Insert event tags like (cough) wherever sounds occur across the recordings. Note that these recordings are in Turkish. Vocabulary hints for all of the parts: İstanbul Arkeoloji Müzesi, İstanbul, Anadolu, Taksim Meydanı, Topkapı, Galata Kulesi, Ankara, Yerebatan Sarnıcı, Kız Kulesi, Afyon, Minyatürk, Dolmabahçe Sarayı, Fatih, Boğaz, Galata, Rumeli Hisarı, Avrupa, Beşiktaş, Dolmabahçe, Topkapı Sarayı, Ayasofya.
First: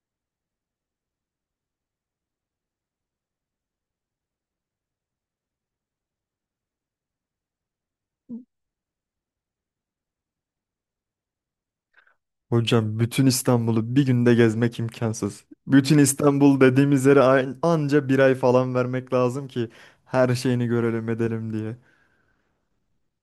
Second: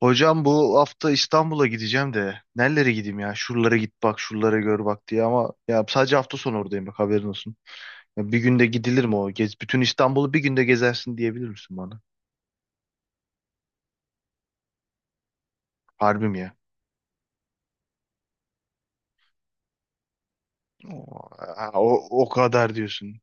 Hocam bu hafta İstanbul'a gideceğim de nerelere gideyim ya? Şuralara git bak, şuralara gör bak diye, ama ya sadece hafta sonu oradayım, bak haberin olsun. Ya bir günde gidilir mi o? Gez, bütün İstanbul'u bir günde gezersin diyebilir misin bana? Hocam bütün İstanbul'u bir günde gezmek imkansız. Bütün Harbi mi ya? İstanbul dediğimiz yere anca bir ay falan vermek lazım ki her şeyini görelim O, edelim ha, diye. o kadar diyorsun.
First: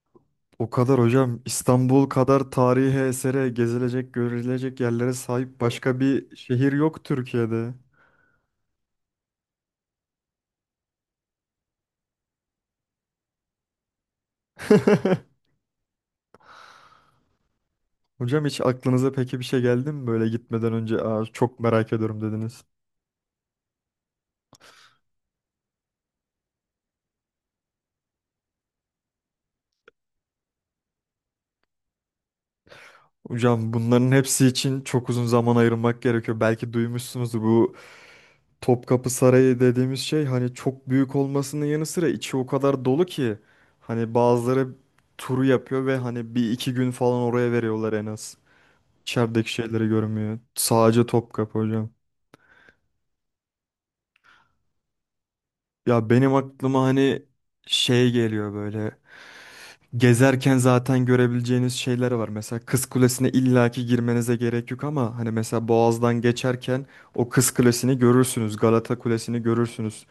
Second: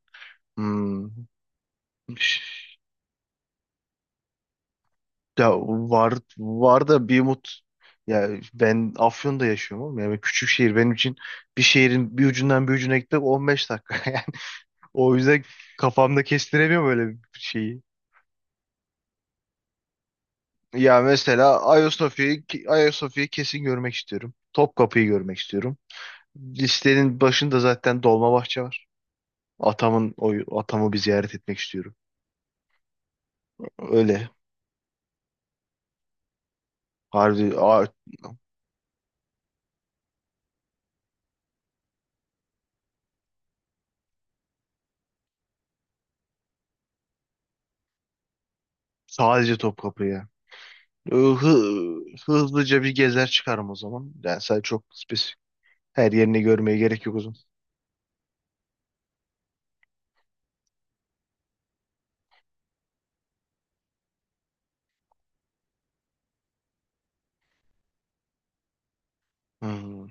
O kadar Hmm. hocam İstanbul Şş. kadar tarihi esere gezilecek görülecek yerlere Ya sahip başka var bir şehir var yok da bir umut. Türkiye'de. Ya ben Afyon'da yaşıyorum oğlum. Yani küçük şehir benim için, bir şehrin bir ucundan bir ucuna gitmek 15 dakika (laughs) yani. O (laughs) yüzden kafamda kestiremiyorum böyle bir şeyi. Hocam hiç aklınıza peki bir şey geldi mi böyle gitmeden önce Ya Aa, çok mesela merak ediyorum Ayasofya'yı dediniz. Ayasofya'yı kesin görmek istiyorum. Topkapı'yı görmek istiyorum. Listenin başında zaten Dolmabahçe var. O atamı bir ziyaret etmek istiyorum. Hocam bunların Öyle. hepsi için çok uzun zaman ayırmak gerekiyor. Belki duymuşsunuzdur Harbi bu a- Topkapı Sarayı dediğimiz şey hani çok büyük olmasının yanı sıra içi o kadar dolu ki hani bazıları turu yapıyor ve hani bir iki gün falan oraya veriyorlar en az. İçerideki Sadece şeyleri Topkapı'ya. görmüyor. Sadece Topkapı hocam. Hı- hızlıca bir gezer çıkarım o zaman. Yani sadece çok spesifik. Ya Her benim yerini görmeye aklıma gerek yok o hani zaman. şey geliyor böyle. Gezerken zaten görebileceğiniz şeyler var. Mesela Kız Kulesi'ne illaki girmenize gerek yok ama hani mesela Boğaz'dan geçerken o Kız Kulesi'ni görürsünüz. Galata Kulesi'ni görürsünüz. Hmm.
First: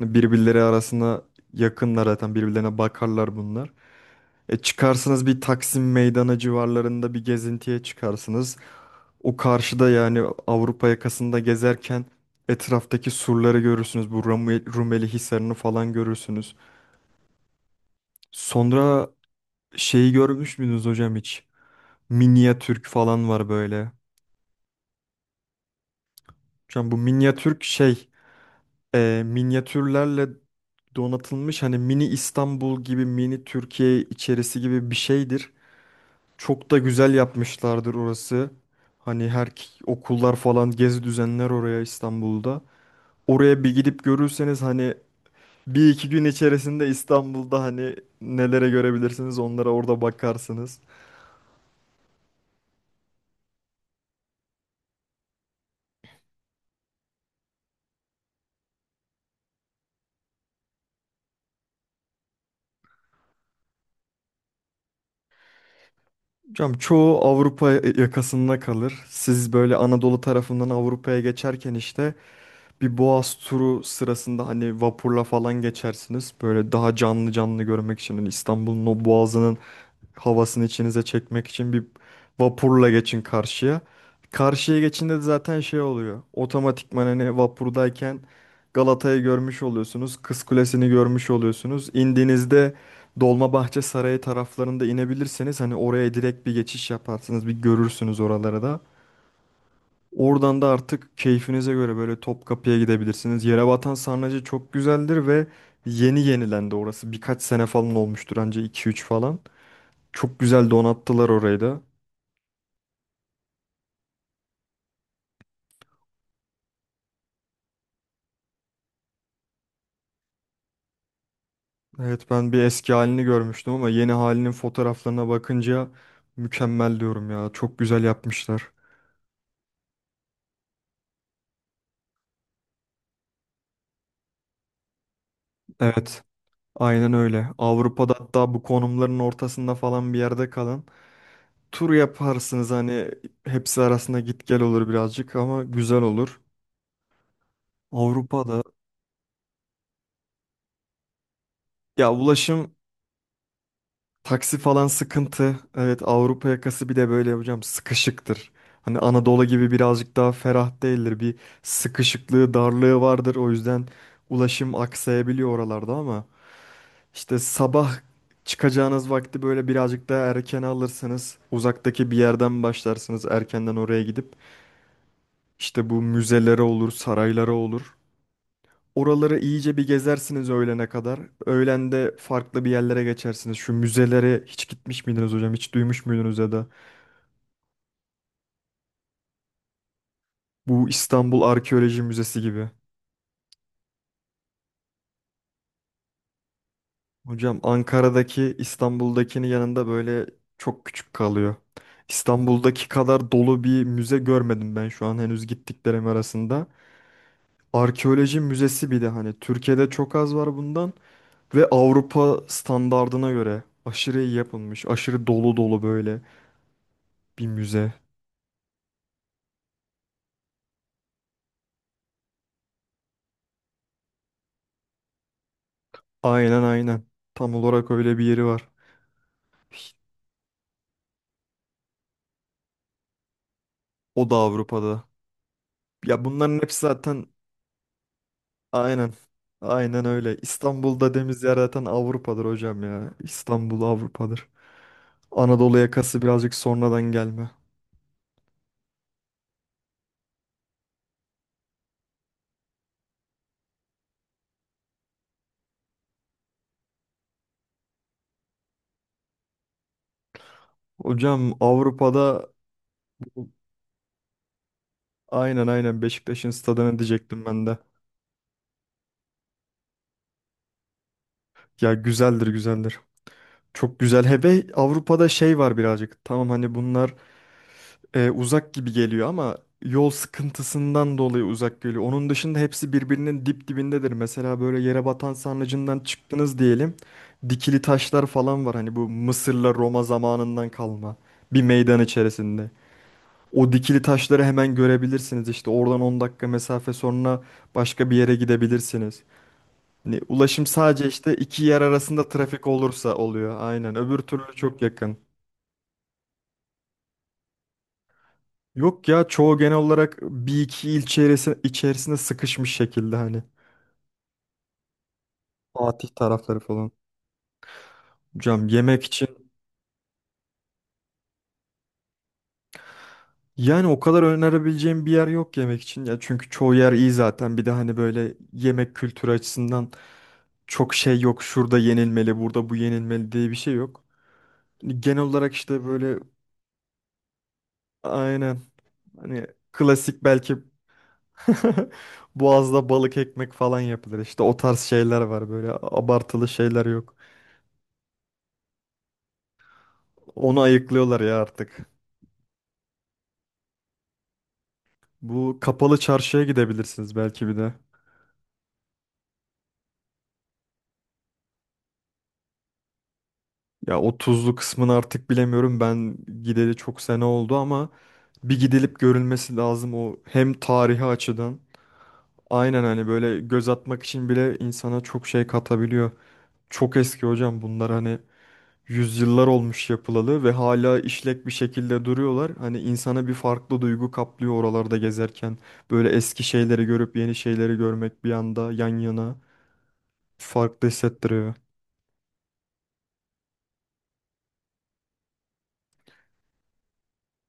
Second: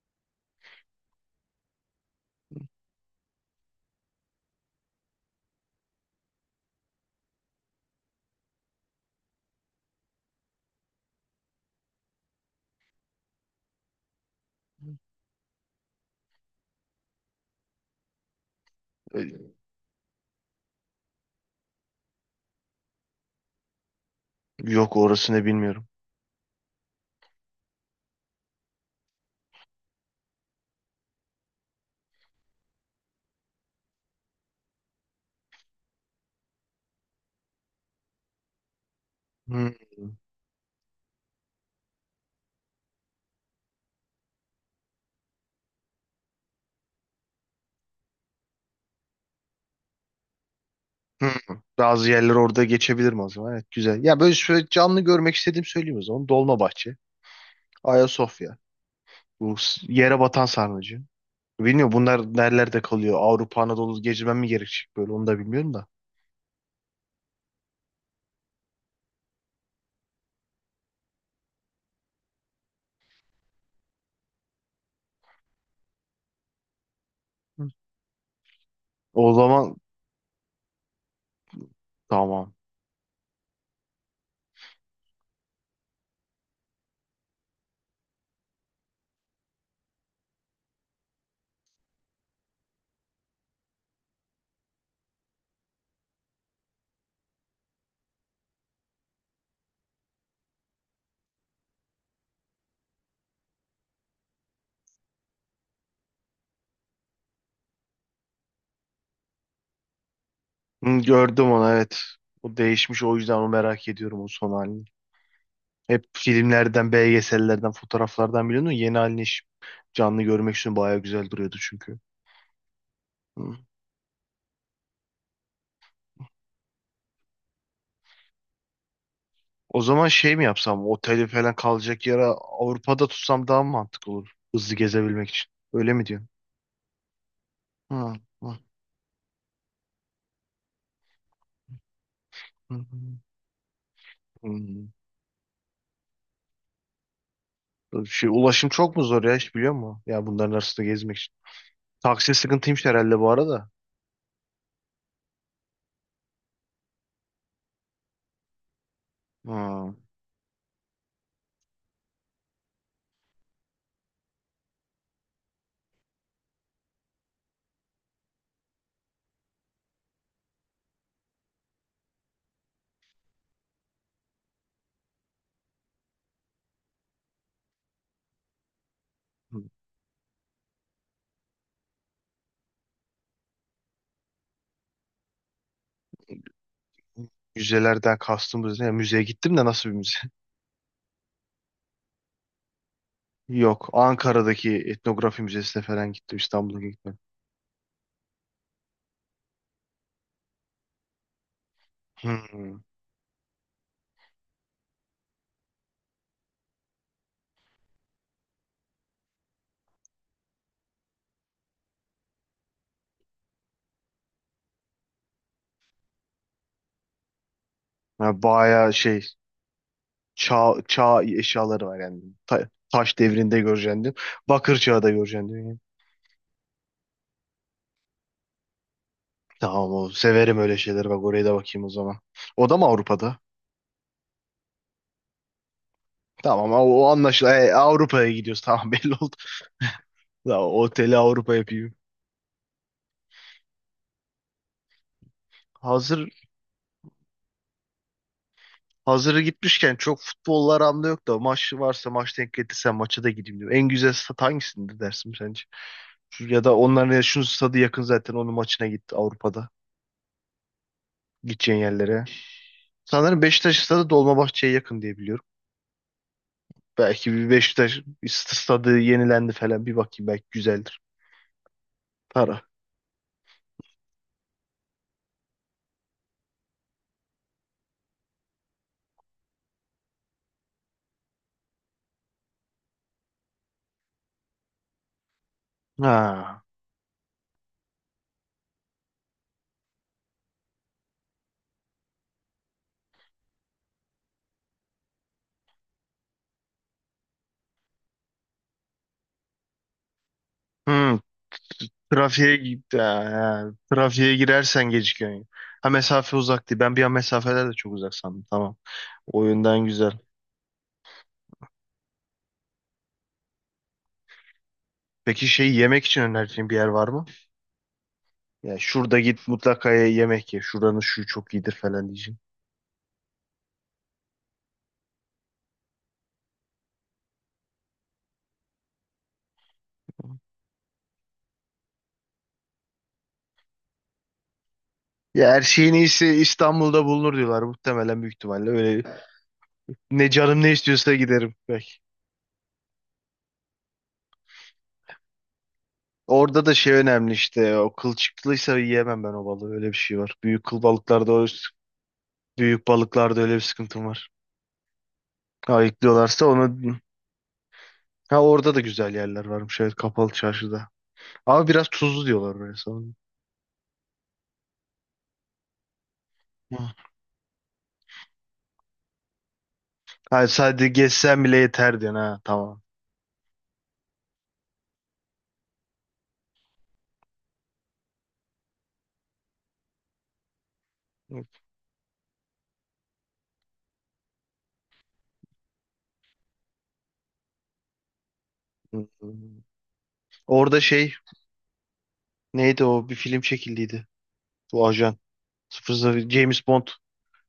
Hani birbirleri arasında yakınlar zaten birbirlerine bakarlar bunlar. E çıkarsınız bir Taksim Meydanı civarlarında bir gezintiye çıkarsınız. O karşıda yani Avrupa yakasında gezerken etraftaki surları görürsünüz. Bu Rumeli Hisarı'nı falan görürsünüz. Sonra şeyi görmüş müydünüz hocam hiç? Minyatürk falan var böyle. Yok, orasını bilmiyorum. Şu an bu minyatürk şey minyatürlerle donatılmış hani mini İstanbul gibi mini Türkiye içerisi gibi bir şeydir. Çok da güzel yapmışlardır orası. Hani her Hmm. okullar falan gezi düzenler oraya İstanbul'da. Oraya bir gidip görürseniz hani bir iki gün içerisinde İstanbul'da hani nelere görebilirsiniz onlara orada bakarsınız. Hmm. Bazı yerler orada geçebilirim o zaman. Evet, güzel. Ya böyle şöyle canlı görmek istediğim söyleyeyim o zaman. Dolmabahçe. Ayasofya. Bu yere batan sarnıcı. Bilmiyorum bunlar nerelerde kalıyor. Avrupa, Anadolu gezmem mi gerekecek, böyle onu da bilmiyorum da. Hocam çoğu Avrupa yakasında kalır. Siz böyle Anadolu tarafından Avrupa'ya geçerken işte bir Boğaz turu sırasında hani vapurla falan geçersiniz. Böyle daha canlı canlı Hı. görmek için hani İstanbul'un o O boğazının zaman havasını içinize çekmek için bir tamam. vapurla geçin karşıya. Karşıya geçinde de zaten şey oluyor. Otomatikman hani vapurdayken Galata'yı görmüş oluyorsunuz. Kız Kulesi'ni görmüş oluyorsunuz. İndiğinizde Dolmabahçe Sarayı taraflarında inebilirseniz hani oraya direkt bir geçiş yaparsınız. Bir görürsünüz oraları da. Oradan da artık keyfinize göre böyle Topkapı'ya gidebilirsiniz. Yerebatan Sarnıcı çok güzeldir ve yeni yenilendi orası. Birkaç sene falan olmuştur anca iki üç falan. Çok güzel Hı, donattılar gördüm orayı onu, da. evet. O değişmiş, o yüzden onu merak ediyorum, o son halini. Hep filmlerden, belgesellerden, fotoğraflardan biliyordum. Yeni halini hiç canlı görmek için bayağı güzel duruyordu çünkü. Evet ben bir eski halini Hı. görmüştüm ama yeni halinin fotoğraflarına bakınca mükemmel diyorum ya. Çok güzel yapmışlar. O zaman şey mi yapsam? Oteli falan, kalacak yere Avrupa'da tutsam daha mı mantıklı olur? Hızlı gezebilmek için. Öyle mi Evet, diyorsun? aynen öyle. Hı, Avrupa'da hatta hı, bu konumların ortasında falan bir yerde kalın. Tur yaparsınız hı, hani hı. hepsi arasında git gel olur Hı. birazcık ama güzel olur. Şey, Avrupa'da ulaşım çok mu zor ya, hiç biliyor musun? Ya bunların arasında gezmek için. ya Taksi ulaşım sıkıntıymış herhalde bu arada. taksi falan sıkıntı. Evet Avrupa yakası bir de böyle hocam sıkışıktır. Hani Anadolu gibi Ha. birazcık daha ferah değildir. Bir sıkışıklığı, darlığı vardır. O yüzden ulaşım aksayabiliyor oralarda ama işte sabah çıkacağınız vakti böyle birazcık daha erken alırsanız uzaktaki bir yerden başlarsınız erkenden oraya gidip işte bu müzelere olur, saraylara olur. Oraları iyice bir gezersiniz öğlene kadar. Öğlen de farklı bir yerlere geçersiniz. Şu müzelere hiç gitmiş miydiniz hocam? Hiç duymuş muydunuz ya da? Müzelerden kastımız ne? Ya müzeye gittim de, nasıl bir müze? (laughs) Bu İstanbul Arkeoloji Müzesi gibi. Yok. Ankara'daki etnografi müzesine falan gittim. İstanbul'a gittim. Hocam Ankara'daki İstanbul'dakinin yanında böyle çok küçük kalıyor. Hmm. İstanbul'daki kadar dolu bir müze görmedim ben şu an henüz gittiklerim arasında. Arkeoloji müzesi bir de hani Türkiye'de çok az var bundan ve Avrupa standardına göre aşırı iyi yapılmış, aşırı dolu dolu böyle bir müze. Ya bayağı şey, çağ eşyaları var yani. Taş devrinde görecektim. Bakır çağı da görecektim. Yani. Aynen aynen. Tam olarak öyle bir yeri var. Tamam, o severim öyle şeyleri. Bak oraya da bakayım o zaman. O da mı Avrupa'da? O da Avrupa'da. Ya bunların Tamam, o, hepsi o zaten anlaşılıyor. E, Avrupa'ya gidiyoruz. Tamam, (laughs) aynen. belli oldu. Aynen öyle. Ya İstanbul'da oteli dediğimiz yer Avrupa zaten yapayım. Avrupa'dır hocam ya. İstanbul Avrupa'dır. Anadolu yakası Hazır birazcık sonradan gelme. hazırı gitmişken, çok futbollar anlamda yok da, maç varsa, maç denk getirse maça da gideyim diyorum. En güzel stat hangisindir dersin sence? Ya da onların, ya şunun stadı yakın zaten, onun maçına git Avrupa'da. Hocam Gideceğin yerlere. Avrupa'da Sanırım Beşiktaş stadı Dolmabahçe'ye yakın diye biliyorum. aynen aynen Beşiktaş'ın stadını Belki diyecektim bir ben de. Beşiktaş, bir stadı yenilendi falan, bir bakayım belki güzeldir. Ya güzeldir Para. güzeldir. Çok güzel. Hebe Avrupa'da şey var birazcık. Tamam hani bunlar uzak gibi geliyor ama yol sıkıntısından dolayı uzak geliyor. Onun dışında hepsi birbirinin dip dibindedir. Mesela böyle yere batan sarnıcından çıktınız Ha. diyelim. Dikili taşlar falan var. Hani bu Mısır'la Roma zamanından kalma bir meydan içerisinde. O dikili taşları hemen görebilirsiniz. İşte oradan 10 dakika mesafe sonra başka bir yere gidebilirsiniz. Hani ulaşım sadece Hmm. işte iki yer arasında Trafiğe, trafik gi- olursa oluyor. ha, Aynen. Öbür trafiğe türlü çok girersen yakın. gecikiyorsun. Ha, mesafe uzak değil. Ben bir an mesafeler de çok uzak sandım. Tamam. Yok ya O çoğu genel yönden güzel. olarak bir iki il içerisinde sıkışmış şekilde hani Peki şey, yemek Fatih için tarafları önerdiğin bir yer falan. var mı? Hocam Ya yemek şurada git için mutlaka yemek ye. Şuranın şu çok iyidir falan diyeceğim. yani o kadar önerebileceğim bir yer yok yemek için ya çünkü çoğu yer iyi zaten bir de hani böyle yemek kültürü açısından çok şey yok şurada yenilmeli burada bu yenilmeli diye bir şey yok. Hani genel Ya olarak her işte şeyin böyle iyisi İstanbul'da bulunur diyorlar. Muhtemelen, büyük aynen ihtimalle öyle. hani klasik Ne belki canım ne istiyorsa giderim. (laughs) Belki. Boğaz'da balık ekmek falan yapılır işte o tarz şeyler var böyle abartılı Orada da şeyler şey yok. önemli işte. O kılçıklıysa yiyemem ben o balığı. Öyle bir şey var. Onu Büyük kıl ayıklıyorlar balıklarda, ya o artık. büyük balıklarda öyle bir sıkıntım var. Bu kapalı çarşıya Ayıklıyorlarsa onu, gidebilirsiniz belki bir de. ha, orada da güzel yerler varmış evet, kapalı çarşıda. Ama biraz tuzlu diyorlar böyle sanırım. Ya o tuzlu kısmını artık bilemiyorum. Ben gideli Hı. çok sene oldu ama bir gidilip görülmesi lazım o Hayır, hem sadece tarihi gezsen bile açıdan. yeter diyorsun, ha, tamam. Aynen hani böyle göz atmak için bile insana çok şey katabiliyor. Çok eski hocam bunlar hani yüzyıllar olmuş yapılalı ve hala Hı. işlek bir şekilde duruyorlar. Hani insana bir farklı duygu kaplıyor oralarda gezerken. Böyle eski şeyleri görüp yeni şeyleri görmek bir anda yan yana Orada farklı şey hissettiriyor. neydi, o bir film çekildiydi. Bu ajan 00 James Bond.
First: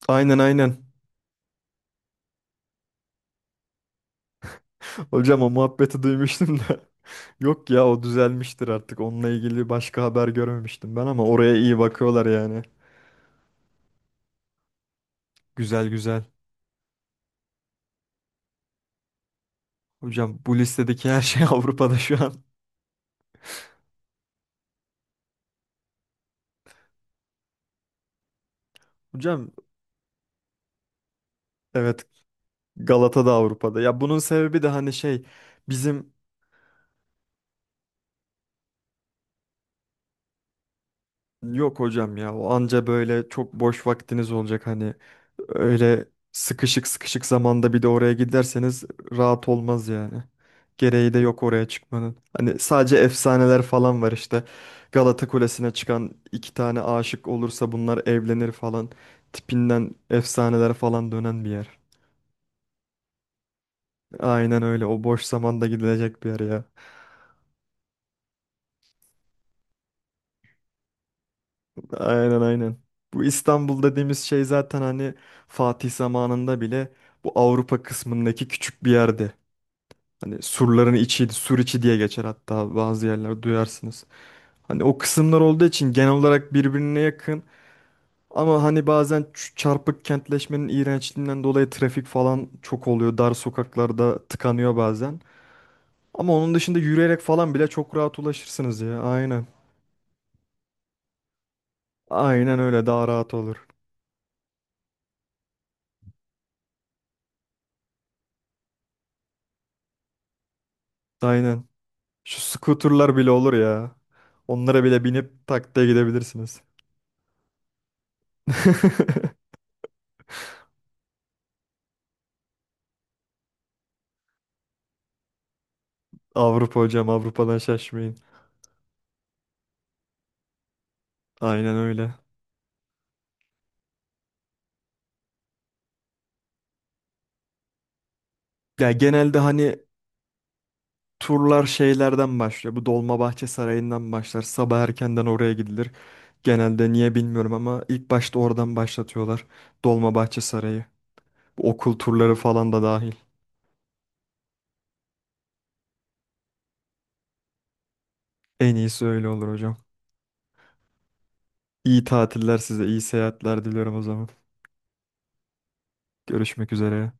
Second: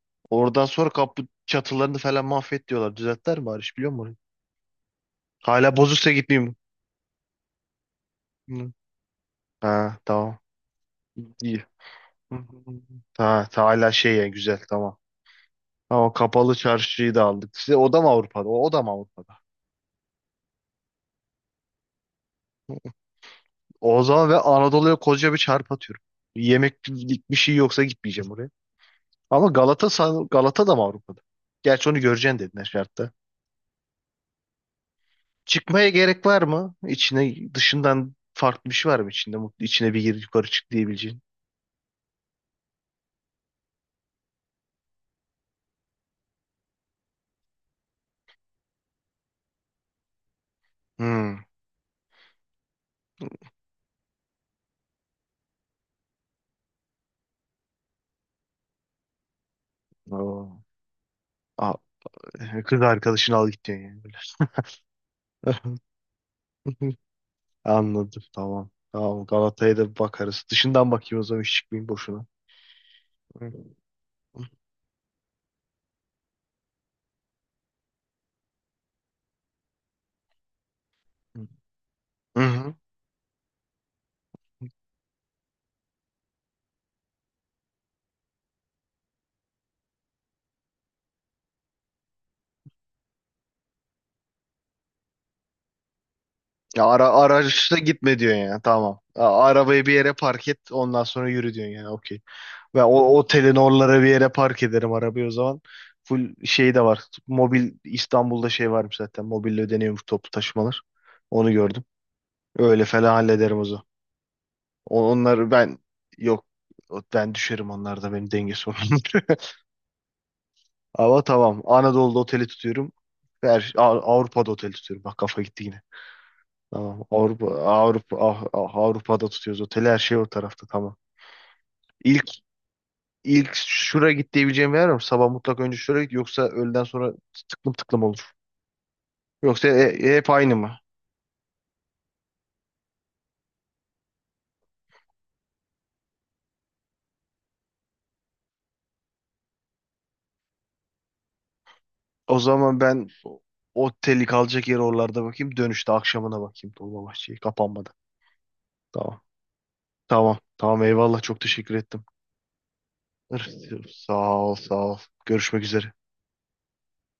Aynen Oradan aynen. sonra kapı çatılarını falan mahvet diyorlar. Düzeltler mi bari, biliyor musun? Hocam o Hala muhabbeti bozuksa gitmeyeyim. duymuştum da. (laughs) Yok ya o düzelmiştir Hı. artık. Onunla ilgili Ha, başka haber tamam. görmemiştim ben ama oraya İyi. iyi bakıyorlar Hı, hı, yani. hı. Ha, hala şey yani, güzel, tamam. Güzel Ama güzel. kapalı çarşıyı da aldık. Size o da mı Avrupa'da? O da mı Avrupa'da? Hocam bu listedeki her şey (laughs) Avrupa'da şu an. O zaman ve Anadolu'ya koca bir çarp atıyorum. Yemeklik bir şey yoksa gitmeyeceğim oraya. Ama Hocam Galata da mı Avrupa'da? Gerçi onu evet göreceksin dedin her şartta. Galata da Avrupa'da. Ya bunun sebebi de hani şey Çıkmaya bizim gerek var mı? İçine, dışından farklı bir şey var mı içinde? Mutlu içine bir gir yukarı çık diyebileceğin. yok hocam ya o anca böyle çok boş vaktiniz olacak hani öyle sıkışık sıkışık zamanda bir de oraya giderseniz rahat olmaz yani. Gereği de yok Hmm. oraya çıkmanın. Hani sadece efsaneler falan var işte. Galata Kulesi'ne çıkan iki tane aşık olursa bunlar evlenir falan tipinden Oo. efsaneler falan dönen bir yer. Aa, kız arkadaşını al git diyorsun yani, böyle. Aynen öyle. O boş zamanda (laughs) gidilecek bir yer ya. Hı, anladım, tamam. Tamam, Galata'ya da bir bakarız. Dışından bakayım o zaman, hiç çıkmayayım boşuna. Aynen aynen. Bu Hı, hı, İstanbul dediğimiz şey zaten hani Fatih zamanında bile bu Avrupa kısmındaki küçük bir yerdi. Hani surların içiydi, sur içi diye geçer hı, hatta hı. bazı yerler duyarsınız. Hani o kısımlar olduğu için genel olarak birbirine yakın ama hani bazen çarpık kentleşmenin iğrençliğinden dolayı trafik falan çok oluyor. Dar sokaklarda tıkanıyor bazen. Ama onun dışında Ya ara yürüyerek falan bile araçla çok rahat gitme diyorsun ya, ulaşırsınız tamam. ya. A- Aynen. Arabayı bir yere park et, ondan sonra yürü diyorsun yani, okey. Aynen Ve öyle daha o rahat otelin olur. oralara bir yere park ederim arabayı o zaman. Full şey de var. Mobil, İstanbul'da şey varmış zaten. Mobille ödeniyormuş toplu taşımalar. Onu Aynen. gördüm. Şu Öyle falan scooterlar bile olur hallederim o zaman. ya. Onlara bile O- binip Onları tak ben, diye yok, gidebilirsiniz. Ben düşerim onlarda, benim denge sorunum. (laughs) (laughs) Ama tamam. Anadolu'da oteli tutuyorum. Her, şey, Avrupa'da oteli tutuyorum. Bak kafa gitti yine. Avrupa Tamam. hocam, Avrupa Avrupa'dan şaşmayın. Avrupa Ah- Ah- Avrupa'da tutuyoruz oteli. Her şey o tarafta, tamam. Aynen öyle. İlk ilk şura git diyebileceğim bir yer var mı? Sabah mutlak önce şura git, yoksa öğleden sonra tıklım tıklım olur. Ya genelde Yoksa hani hep aynı mı? turlar şeylerden başlıyor. Bu Dolmabahçe Sarayı'ndan başlar. Sabah erkenden oraya gidilir. Genelde niye bilmiyorum ama ilk başta oradan başlatıyorlar. Dolmabahçe Sarayı. Bu okul turları O falan zaman da ben dahil. Oteli, kalacak yeri oralarda bakayım. Dönüşte akşamına bakayım Dolmabahçe'yi kapanmadan. En iyisi Tamam. öyle olur hocam. Tamam. Tamam, eyvallah, çok teşekkür İyi ettim. tatiller size, iyi seyahatler diliyorum o zaman. Sağ ol, sağ ol. Görüşmek üzere. Görüşmek üzere.